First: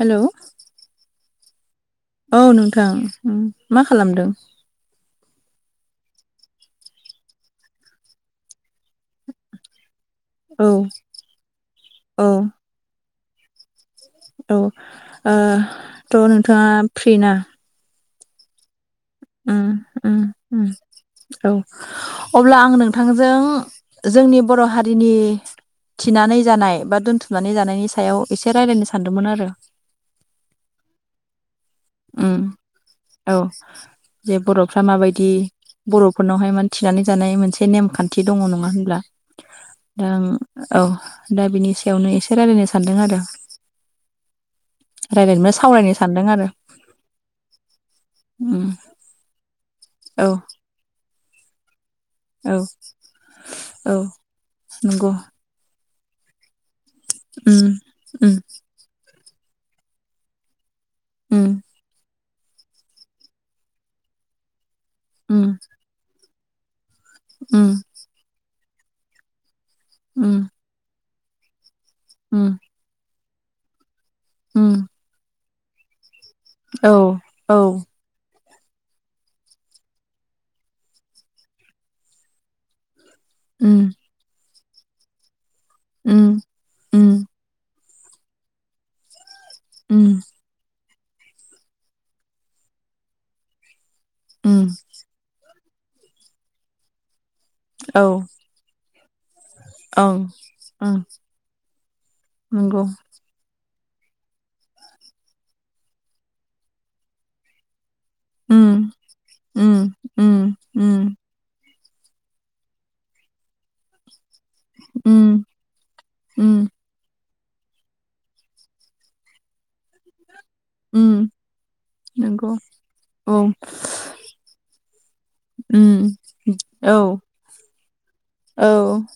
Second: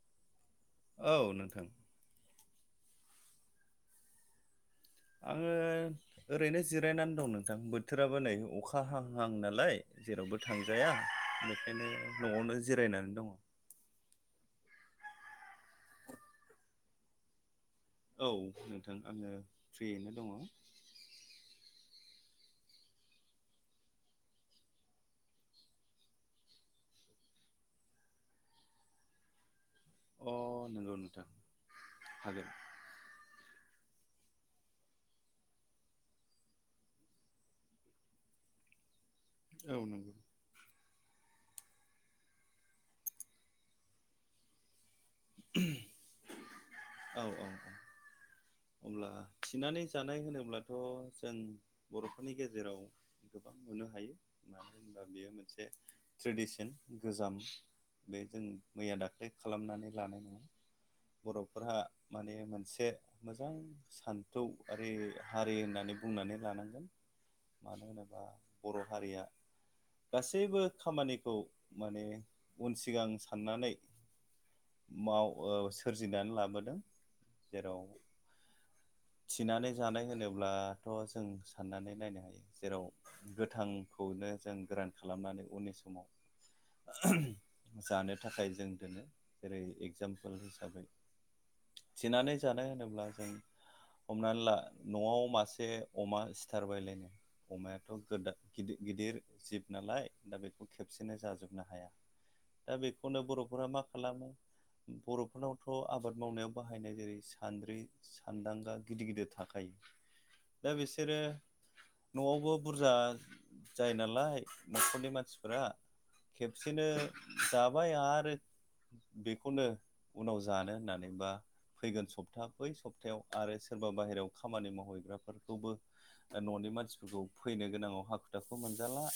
Hello औ नोंथां औ नोंथां उम मा खालामदों? आङो ओरैनो जिरायनानै दं नोंथां बोथोराबो नै अखा हाहां नालाय जेरावबो औ थांजाया बेखायनो औ न'आवनो जिरायनानै दङ' औ ओ थ' नोंथांआ फ्रि ना? औ नोंथां आङो उम फ्रियैनो उम दङ' उम औ अब्ला आं नोंथांजों जोंनि बर' हारिनि थिनानै जानाय बा दोनथुमनानै जानायनि सायाव एसे रायलायनो सानदोंमोन आरो अ नोंगौ नोंथां उम हागोन औ जे बर'फ्रा माबायदि बर'फोरनावहाय माने थिनानै जानाय मोनसे नेमखान्थि दङ' नङा होनब्ला? औ दा नंगौ आं औ दा बिनि सायावनो इसे रायलायनो सानदों आरो। रायलायनो माने सावरायनो सानदों आरो ओम। ओ अब्ला थिनानै जानाय होनोब्लाथ' जों बर' बेनि औ गेजेराव गोबां नुनो औ हायो मानो होनबा नंगौ बेयो मोनसे ट्रेडिसना गोजाम उम बे उम जों मैया दाख्लै खालामनानै लानाय नङाना उम बर'फोरा माने मोनसे मोजां साना थौ आरि हारि उम होननानै बुंनानै लानांगोन मानो होनोबा बर' हारिया गासैबो खामानिखौ माने ओम। उन सिगां साननानै उम माव ओ सोरजिनानै लाबो दों औ औ जेराव थिनानै जानाय होनोब्लाथ' जों साननानै नायनो हायो ओ जेराव गोथां उम खौनो जों गोरान खालामनानै उननि उम उम समाव जानो थाखाय जों दोनो जेरै उम एगजामपोल हिसाबै थिनानै जानो होनोब्ला जों हमनानै ला उम न'आव मासे अमा सिथारबायलै अमायाथ' औ गोदा गिदि गिदिर जिब नालाय ओं दा बेखौ ओं खेबसेनो जाजोबनो हाया दा नंगौ बेखौनो बर'फोरा मा खालामो। बर'फोरनावथ' आबाद मावनायाव बाहायनाय जेरै सान्द्रि सान्दांगा उम गिदिर गिदिर उम थाखायो। उम दा उम बिसोरो न'आवबो बुरजा जायो नालाय न'खरनि उम मानसिफोरा उम खेबसेनो जाबाय आरो बेखौनो उनाव जानो उम नानैा फैगोन सप्ता नंगौ बै सबथा बा औ आरो सोरबा बाहेरायाव खामानि मावहैग्राफोरखौबो उम दा न'नि औ मानसिफोरखौ फैनो गोनाङाव हाखु दाखु औ मोनजाला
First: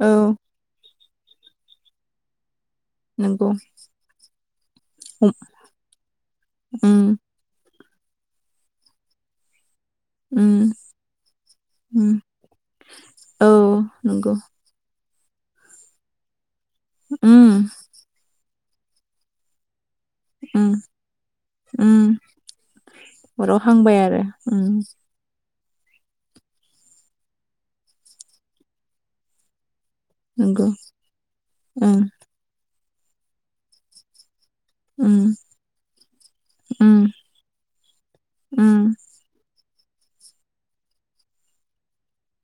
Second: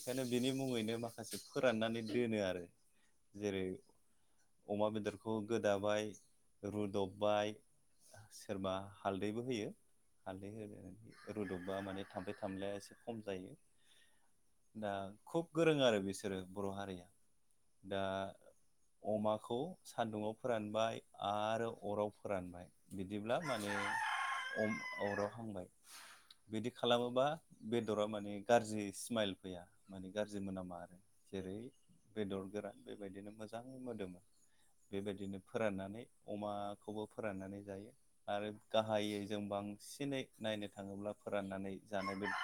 औ नि मुङैनो माखासे फोराननानै दोनो आरो नंगौ जेरै अमा हम बेदरखौ गोदाबाय उम रुदबबायना सोरबा हालदैबो होयो। हालदै हो उम रुदबबा माने उम थामफ्लाय थाम्लाया एसे खम औ जायो। नंगौ दा खुब गोरों आरो बिसोरो बर' हारिया उम दा अमाखौ। सान्दुंवाव उम फोरानबाय आरो अराव उम फोरानबाय। बिदिब्ला अराव माने हांबाय आरो उम अराव हांबाय बिदि खालामोबा बेदरा माने गाज्रि स्माइल फैया। माने गाज्रि नंगौ मोनामा आरो जेरै उम बेदर गोरान बेबायदिनो मोजाङै मोदोमोन उम बेबायदिनो फोराननानै उम अमाखौबो फोराननानै जायो आरो उम गाहाय जों बांसिनै नायनो थाङोब्ला फोराननानै जानोबोनो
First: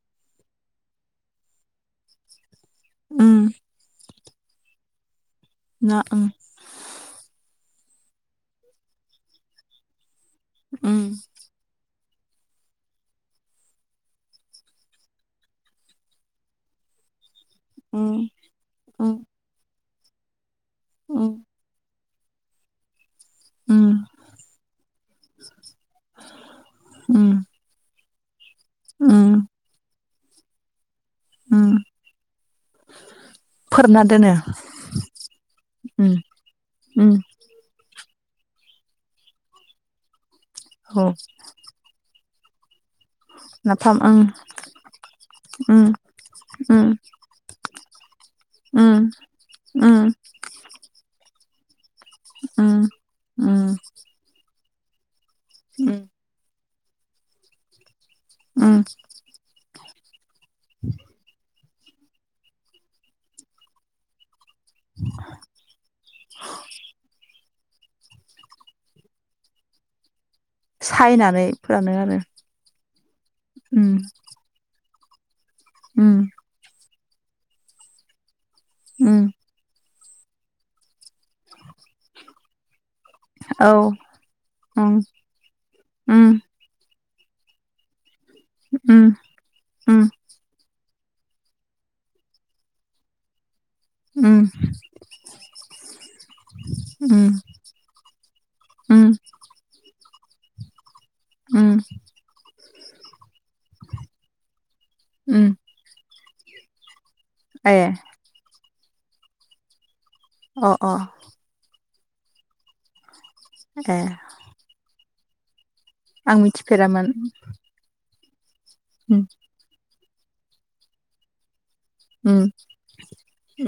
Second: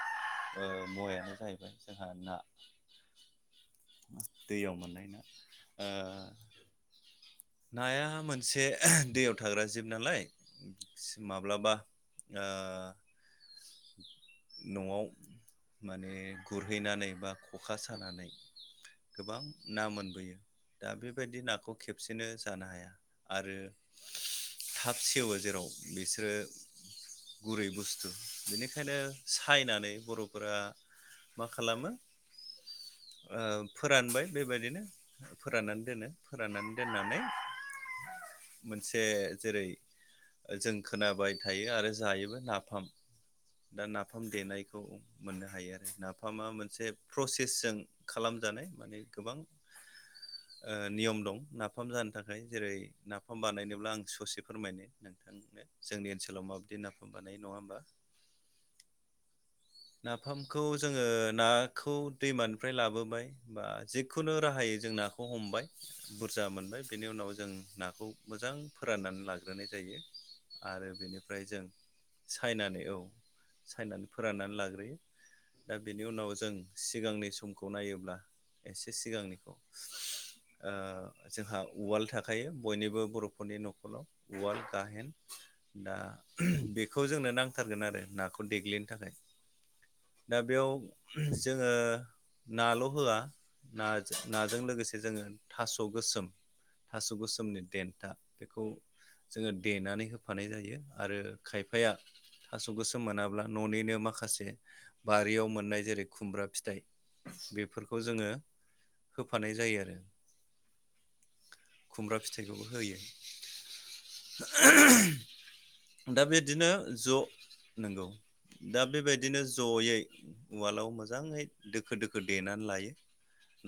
मुवायानो जाहैबाय जोंहा ना उम। मा दैयाव मोननाय ना ना ओ नाया मोनसे दैयाव थाग्रा जिब नालाय माबा माब्लाबा न'आव माने गुरहैनानै बा अखा सानानै गोबां ना मोनबोयो दा बेबायदि नाखौबो सबसेनो जानो हाया आरो ना म, थाब सेवो जेराव बिसोरो म, गुरै बुस्थु बेनिखायनो ओंखायनो म, सायनानै बर'फोरा मा म खालामो। ओ फोरानना फोरानबाय दोनो बेबायदिनो फोराननानै दोनो म, फोराननानै म दोननानै मोनसे जेरै जों औ खोनाबाय थायो आरो जायोबो नाफाम दा नाफाम देनायखौ मोननो हायो ओं आरो नाफामा मोनसे ओं प्रसेसजों खालामजानाय माने गोबां उम ओ नियम दं नाफाम जानो थाखाय ओं जेरै ओम नाफाम ओम बानायनोब्ला आं ससे फोरमायनो नों थांनो जोंनि ओनसोलाव माबायदि नाफाम बानायो नङा ओमबा उम नाफामखौ जोङो नाखौ दैमानिफ्राय लाबोबाय बा जि खुनु राहायै जों नाखौ हमबाय बुरजा मोनबाय बेनि उनाव जों नाखौ मोजां फोराननानै लाग्रोनाय जायो। आरो सायनानै बेनिफ्राय जों फोरानो आरो सायनानै औ ओम सायनानै फोराननानै लाग्रोयो। दा बेनि ओम उनाव जों सिगांनि समखौ नायोब्ला एसे ओम सिगांनिखौ ओ जोंहा उवाल थाखायो बयनिबो बर' फोरनि औ नखराव उवाल ओं गाहेन दा ओम बे खौ जोंनो नांथारगोन आरो नाखौ देग्लिनो ओम थाखाय। ओम ओम दा बेयाव जोङो नाल' होआ। नाजो ओम नाजों लोगोसे जोङो थास' गोसोम थास' गोसोमनि देन्था बेखौ ओम जोङो देनानै होफानाय जायो आरो ओम खायफाया थास' गोसोम मोनाब्ला न'निनो माखासे ओम बारियाव मोननाय जेरै खुमब्रा फिथाइ। ए बेफोरखौ जोङो होफानाय जायो आरो‌। अ अ खुमब्रा फिथाइखौबो होयो। ए [inaudible] दा आं बिदिनो मिथिफेरामोन ज' नंगौ दा ओम बेबायदिनो जयै उवालाव मोजाङै दोखो दोखो ओम देनानै लायो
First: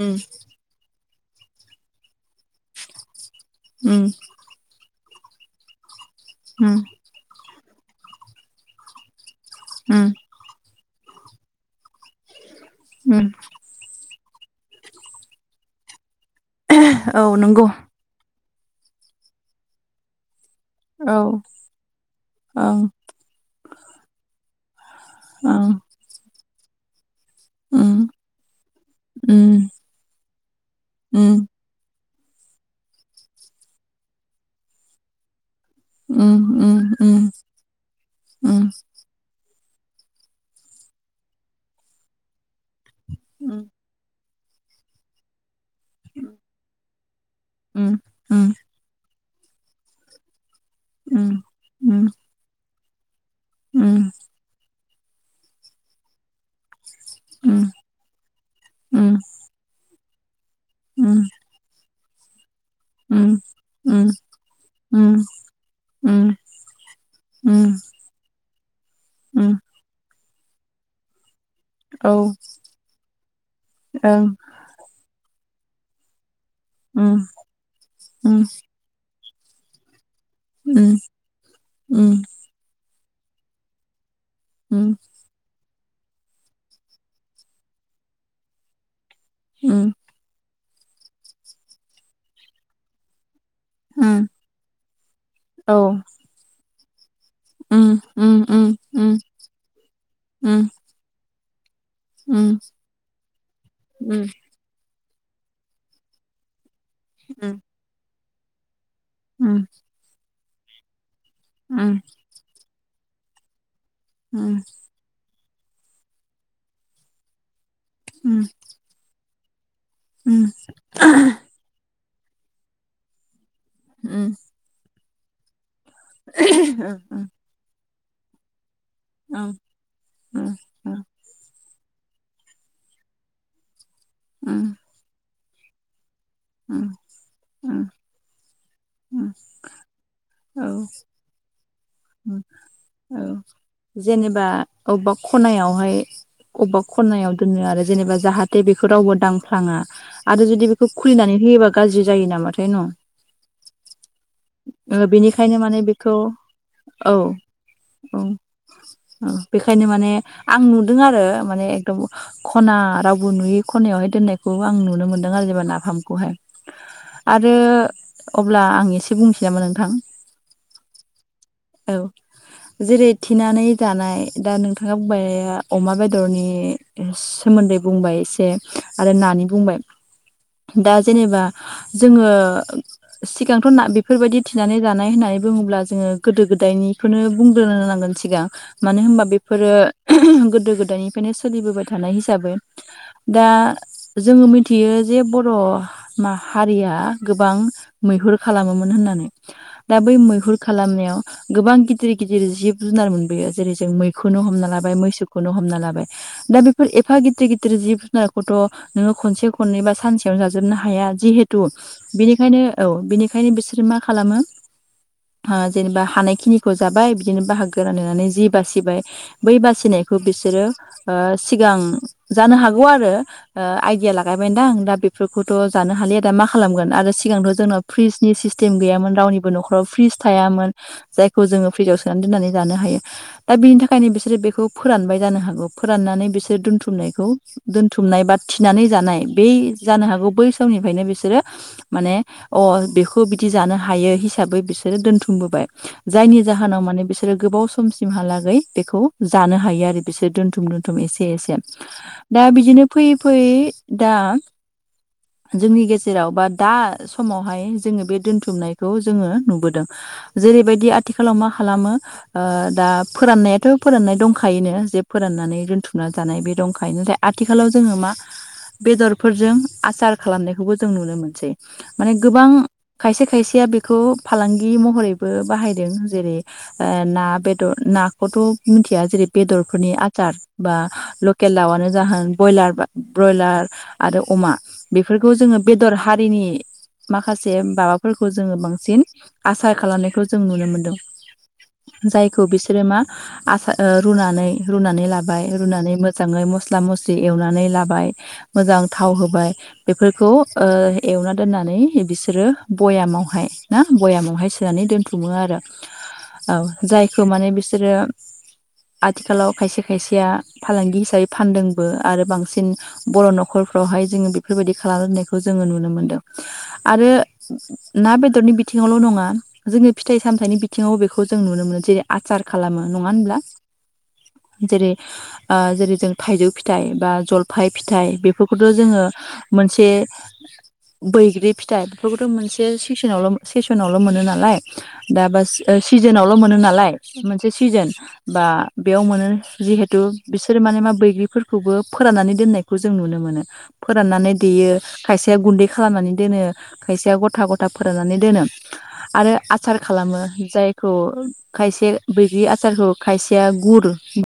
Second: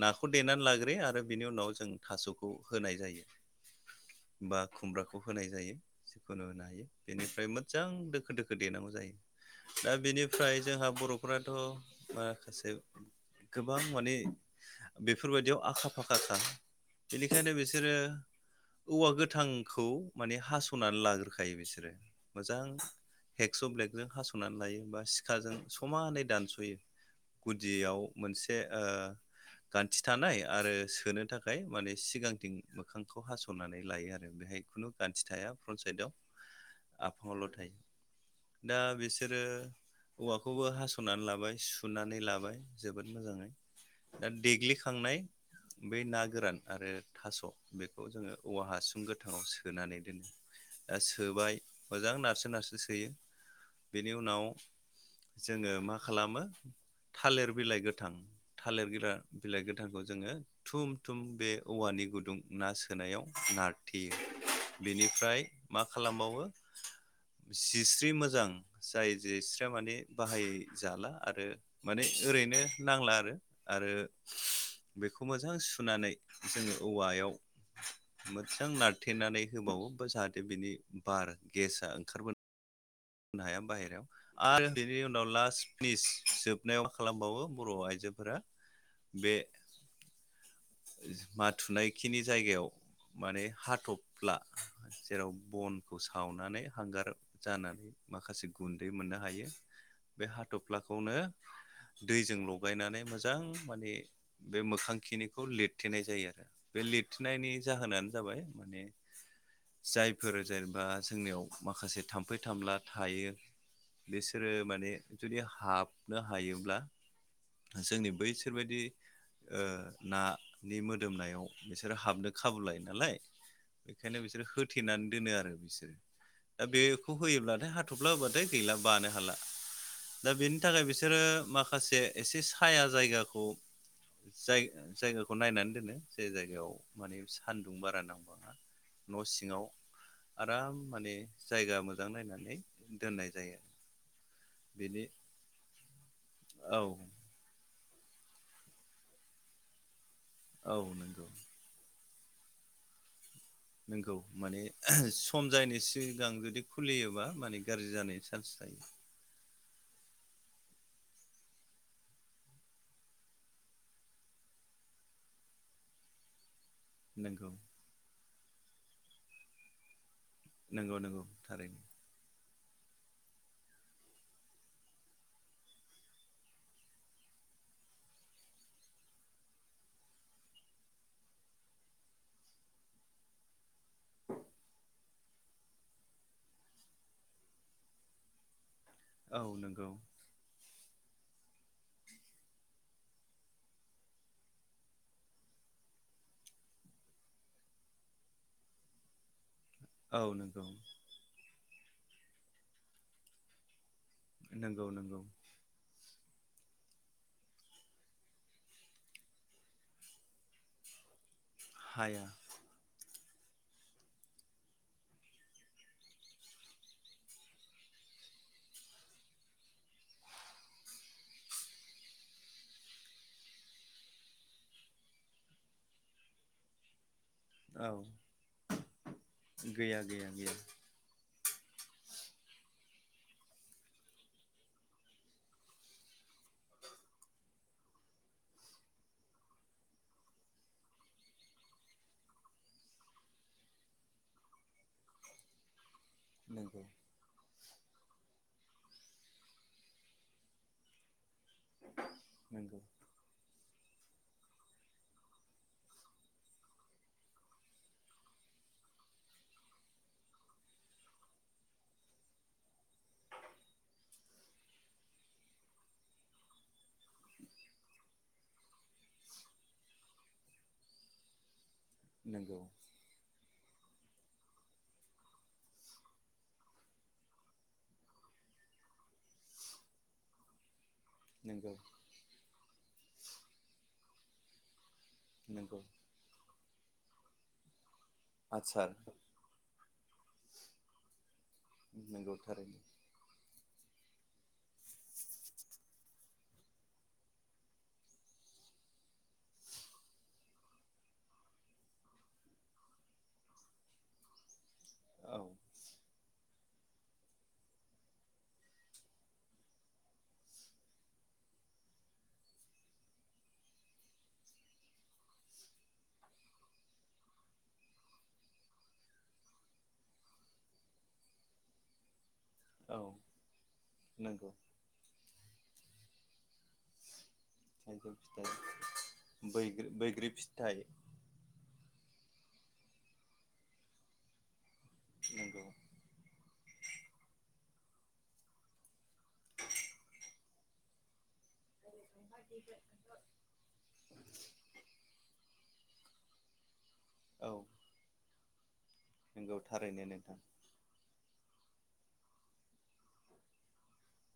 ओम देनानै लाग्रोयो आरो बिनि उनाव जों थास'खौ होनाय जायो। उम बा खुमब्राखौ होनाय जायो जिखुनु होनो ओम हायो बेनिफ्राय मोजां दोखो दोखो देनांगौ जायो। दा ओम बेनिफ्राय जोंहा बर'फोराथ' माखासे उम गोबां माने बेफोरबायदियाव आखा फाखा। औ बेनिखायनो नंगौ बिसोरो औवा गोथांखौ माने हास हासनानै औ लाग्रोखायो बिसोरो मोजां ओं हेगस' ब्लेगजों हास'नानै लायो बा सि खाजों ओं समानै दानस'यो। उम गुदियाव मोनसे ओ उम गान्थि थानाय आरो सोनो उम थाखाय माने सिगांथिं मोखांखौ हास'नानै लायो आरो बेहाय खुनु गान्थि थाया। फ्रन्ट साइदाव उम उम उम आफाङावाल' थायो उम दा बिसोरो औवाखौबो हास'नानै लाबाय सुनानै लाबाय जोबोद मोजाङै। दा देग्लिखांनाय बै ना गोरान आरो थास' उम बेखौ जोङो उम उम औवा हासुं गोथाङाव सोनानै दोनो। दा उम सोबाय मोजां नारसो नारसो सोयो उम बेनि उनाव जोङो मा खालामो थालेर बिलाइ गोथां थालेर उम गोरा बिलाइ गोथांखौ जोङो थुम थुम उम बे औवानि गुदुं ना सो सोनायाव उम उम नारथेयो बेनिफ्राय मा उम खालामबावो जिस्रि मोजां जाय उम जिस्रिया माने बाहायै जाला आरो माने औ ओरैनो नांला आरो आरो ओं बेखौ मोजां सुनानै जोङो उम औवायाव उम उम मोजां नारथेनानै होबावोबा जा दा बिनि उम बार गेसा ओंखारबोनो हाया बाहेरायाव आरो उम बिनि उम उनाव लास्ट पिस जोबनायाव खालामबावो बर' आइजोफोरा बे उम माथुनायखिनि जायगायाव माने हा थफ्ला जेराव औ बनखौ सावनानै हांगार उम जानानै उम माखासे उम गुन्दै मोननो हायो बे हाथफ्लाखौनो दैजों लगायनानै मोजां माने बे मोखांखिनिखौ लिरथेनाय जायो आरो बे उम लिरथेनायनि जाहोनानो जाबाय माने उम जायफोर जेनेबा जोंनियाव माखासे थाम्फै थामफला थायो बिसोरो माने जुदि हाबनो हायोब्ला जोंनि बैसोरबायदि ओ नानि मोदोमनायाव बिसोरो हाबनो खाबु लायो नालाय बेखायनो बिसोरो होथेनानै दोनो आरो बिसोरो दा उम बेखौ उम होयोब्लाथाय हाथफ्ला होबाथाय गैला बानो हाला ओं दा औ बेनि थाखाय बिसोरो मा खासे एसे साया जायगाखौ जाय जायगाखौ नायनानै दोनो जे जायगायाव माने सानदुं बारा नांबाङा न' सिङाव आराम माने जायगा मोजां नायनानै औ दोननाय जायो जेनेबा बेनि अबेबा खनायावहाय अबेबा औ खनायाव आव दोनो आरो जेनेबा बेखौ रावबो दांफ्लाङा आरो जुदि औ बेखौ नंगौ खुलिनानै होयोब्ला गाज्रि जायो नामाथाय न' नोंखौ माने सम बेनिखायनो जायिनि माने बेखौ सिगां जुदि खुलियोबा माने गाज्रि जानायनि चान्स थायो ओ बेखायनो माने आं नुदों आरो माने एकदम खना रावबो नुयि खनायावहाय दोननायखौ आं नुनो मोन्दों आरो जेनेबा नाफामखौहाय नंगौ आरो अब्ला आं एसे बुंसै नामा नोंथां नंगौ नंगौ थारैनो औ जेरै थिनानै जानाय दा नोंथाङा बुंबाय अमा बेदरनि सोमोन्दै बुंबाय एसे आरो नानि बुंबाय दा जेनेबा जोङो सिगांथ' बेफोरबायदि थिनानै जानाय होननानै बुङोब्ला जोङो गोदो गोदायनिखौनो बुंग्रोनो नांगोन सिगां मानो होनबा औ बेफोरो नंगौ गोदो गोदायनि बेखायनो सोलिबोबाय थानाय हिसाबै दा जोङो मिथियो जे बर' माहारिया गोबां मैहुर खालामोमोन होननानै दा बै औ मैहुर नंगौ खालामनायाव गोबां गिदिर गिदिर जिब जुनार मोनबोयो जेरै जों मै खौनो हमना नंगौ लाबाय नंगौ मैसोखौनो हमना लाबाय दा बेफोर एफा गिदिर गिदिर जिब जुनारखौथ' नोङो खनसे खननै बा सानसेयावनो जाजोबनो हाया जिहे थु हाया बिनिखायनो औ बिनिखायनो बिसोर मा खालामो जेनेबा हानायखिनिखौ जाबाय बिदिनो बाहागो रानलायनानै जि बासिबाय बै बासिनायखौ बिसोरो ओ सिगां जानो हागौ आरो आइदिया लागायबायदां दा बेफोरखौथ' जानो हालिया दा मा खालामगोन आरो सिगां जोंनाव औ फ्रिजनि सिस्टेम गैयामोन रावनिबो न'खराव गैया फ्रिज गैया गैया थायामोन जायखौ जोङो फ्रिजाव सोनानै दोननानै जानो हायो दा बिनि थाखायनो बिसोरो बेखौ फोरानबाय जानो हागौ फोराननानै बिसोरो दोनथुमनायखौ दोनथुमनाय बा थिनानै जानाय बे जानो हागौ बै समनिफ्रायनो बिसोरो माने अ बेखौ बिदि जानो हायो हिसाबै बिसोरो दोन्थुमबोबाय जायनि जाहोनाव नंगौ माने बिसोरो गोबाव सम समसिमहालागै बेखौ जानो हायो आरो बिसोर दोनथुम दोनथुम एसे एसे दा नंगौ बिदिनो फैयै फैयै दा जोंनि गेजेराव बा दा समावहाय जोङो बे दोनथुमनायखौ जोङो नुबोदों जेरैबायदि आथिखालाव मा खालामो दा फोराननायाथ' फोराननाय दंखायोनो जे फोराननानै दोनथुमना जानाय बे दंखायो दा आथिखालाव जोङो मा बेदरफोरजों आसार खालामनायखौबो जों नुनो मोनसै माने गोबां नंगौ खायसे खायसेया बेखौ फालांगि महरै बो बाहायदों जेरै ओ ना बेदर नाखौथ' मिथिया जेरै बेदरफोरनि आसार बा लकेल नंगौ दाउआनो जाहोन बयलार बा ब्रयलार आरो अमा बेफोरखौ जोङो नंगौ बेदर हारिनि माखासे माबाफोरखौ जोङो आसार बांसिन आसार खालामनाय जों नुनो मोनदों नंगौ जायखौ थारैनो बिसोरो मा आसार ओ रुनानै रुनानै लाबाय रुनानै मोजाङै मस्ला मस्लि एवनानै लाबाय मोजां थाव होबाय बेफोरखौ ओ एवना दोननानै बिसोरो बयामावहाय ना बयामावहाय सोनानै दोन थुमो औ आरो औ जायखौ माने बिसोरो आथिखालाव खायसे खायसेया फालांगि हिसाबै फानदोंबो आरो बांसिन बर' नखरफ्रावहाय जोङो बेफोरबायदि खालाम दोननायखौ जोङो नुनो मोनदों आरो ना बेदरनि बिथिङावल' नङा जोंनि फिथाइ सामथाइनि बिथिङावबो बेखौ जों नुनो मोनो जेरै आसार खालामो नङा औ होनब्ला नंगौ जेरै ओ जेरै जों थाइजौ फिथाइ बा जलफाय फिथाइ थाइजौ बेफोरखौथ' फिथाइ जोङो मोनसे बैग्रि बैग्रि फिथाइ बैग्रि फिथाइ बेफोरखौथ' मोनसे सेसनावल' सेसनावल' मोनो नालाय दा बा नंगौ सिजोनावल' मोनो नालाय मोनसे सिजोन बा बेयाव मोनो जिहेथु बिसोरो माने मा बैग्रिफोर खौबो फोराननानै दोननायखौ जों नुनो मोनो फोराननानै देयो खायसेया गुन्दै खालामनानै दोनो खायसेया गथा औ गथा फोराननानै दोनो आरो नंगौ आसार थारैनो खालामो नोंथां जायखौ खायसे बैग्रि आसारखौ खायसेया गुर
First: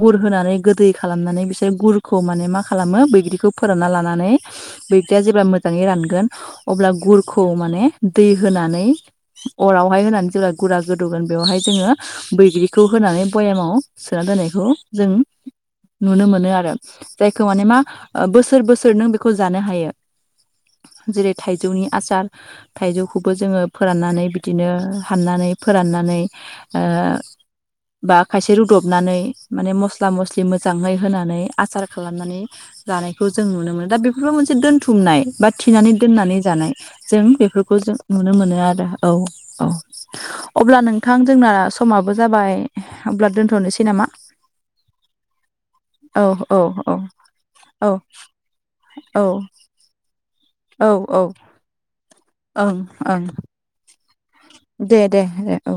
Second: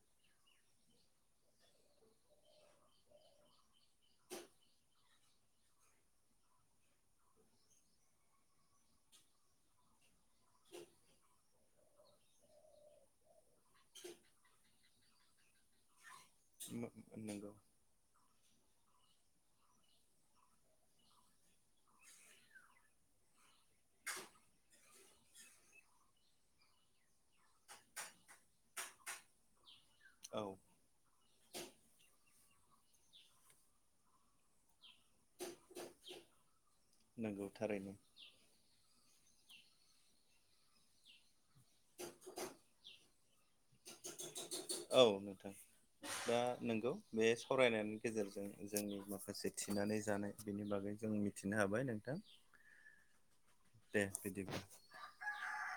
गुर होनानै गोदै खालामनानै बिसोर गुर खौ माने मा खालामो बैग्रिखौ फोरानना लानानै बैग्रिया जेब्ला मोजाङै रानगोन अब्ला गुरखौ माने दै होनानै अरावहाय होनानै जेब्ला गुरा गोदौगोन बेवहाय जोङो बैग्रिखौ होनानै बयामाव सोना दोननायखौ जों नुनो मोनो आरो जायखौ नंगौ माने मा ओ बोसोर बोसोर नों बेखौ जानो हायो जेरै थाइजौनि आसार थाइजौखौबो जोङो फोराननानै बिदि बिदिनो हाननानै फोराननानै ओ बा खायसे रुदब नानै माने मस्ला मस्लि औ मोजाङै होनानै आसार खालामनानै लानायखौ जों नुनो मोनो दा बेफोर मोनसे दोन थुमनाय बा थिनानै दोननानै जानाय जों नंगौ बेफोरखौ थारैनो जों नुनो मोनो आरो औ औ अब्ला नोंथां जोंना समाबो जाबाय अब्ला दोन्थ'नोसै नामा औ नोंथां औ दा औ औ नोंगौ बे औ सावरायनायनि गेजेरजों जोंनि औ माखासे थिनानै जानाय बेनि औ बागै जों औ मिथिनो हाबाय नोंथां ओं ओं दे बिदि दे दे ए औ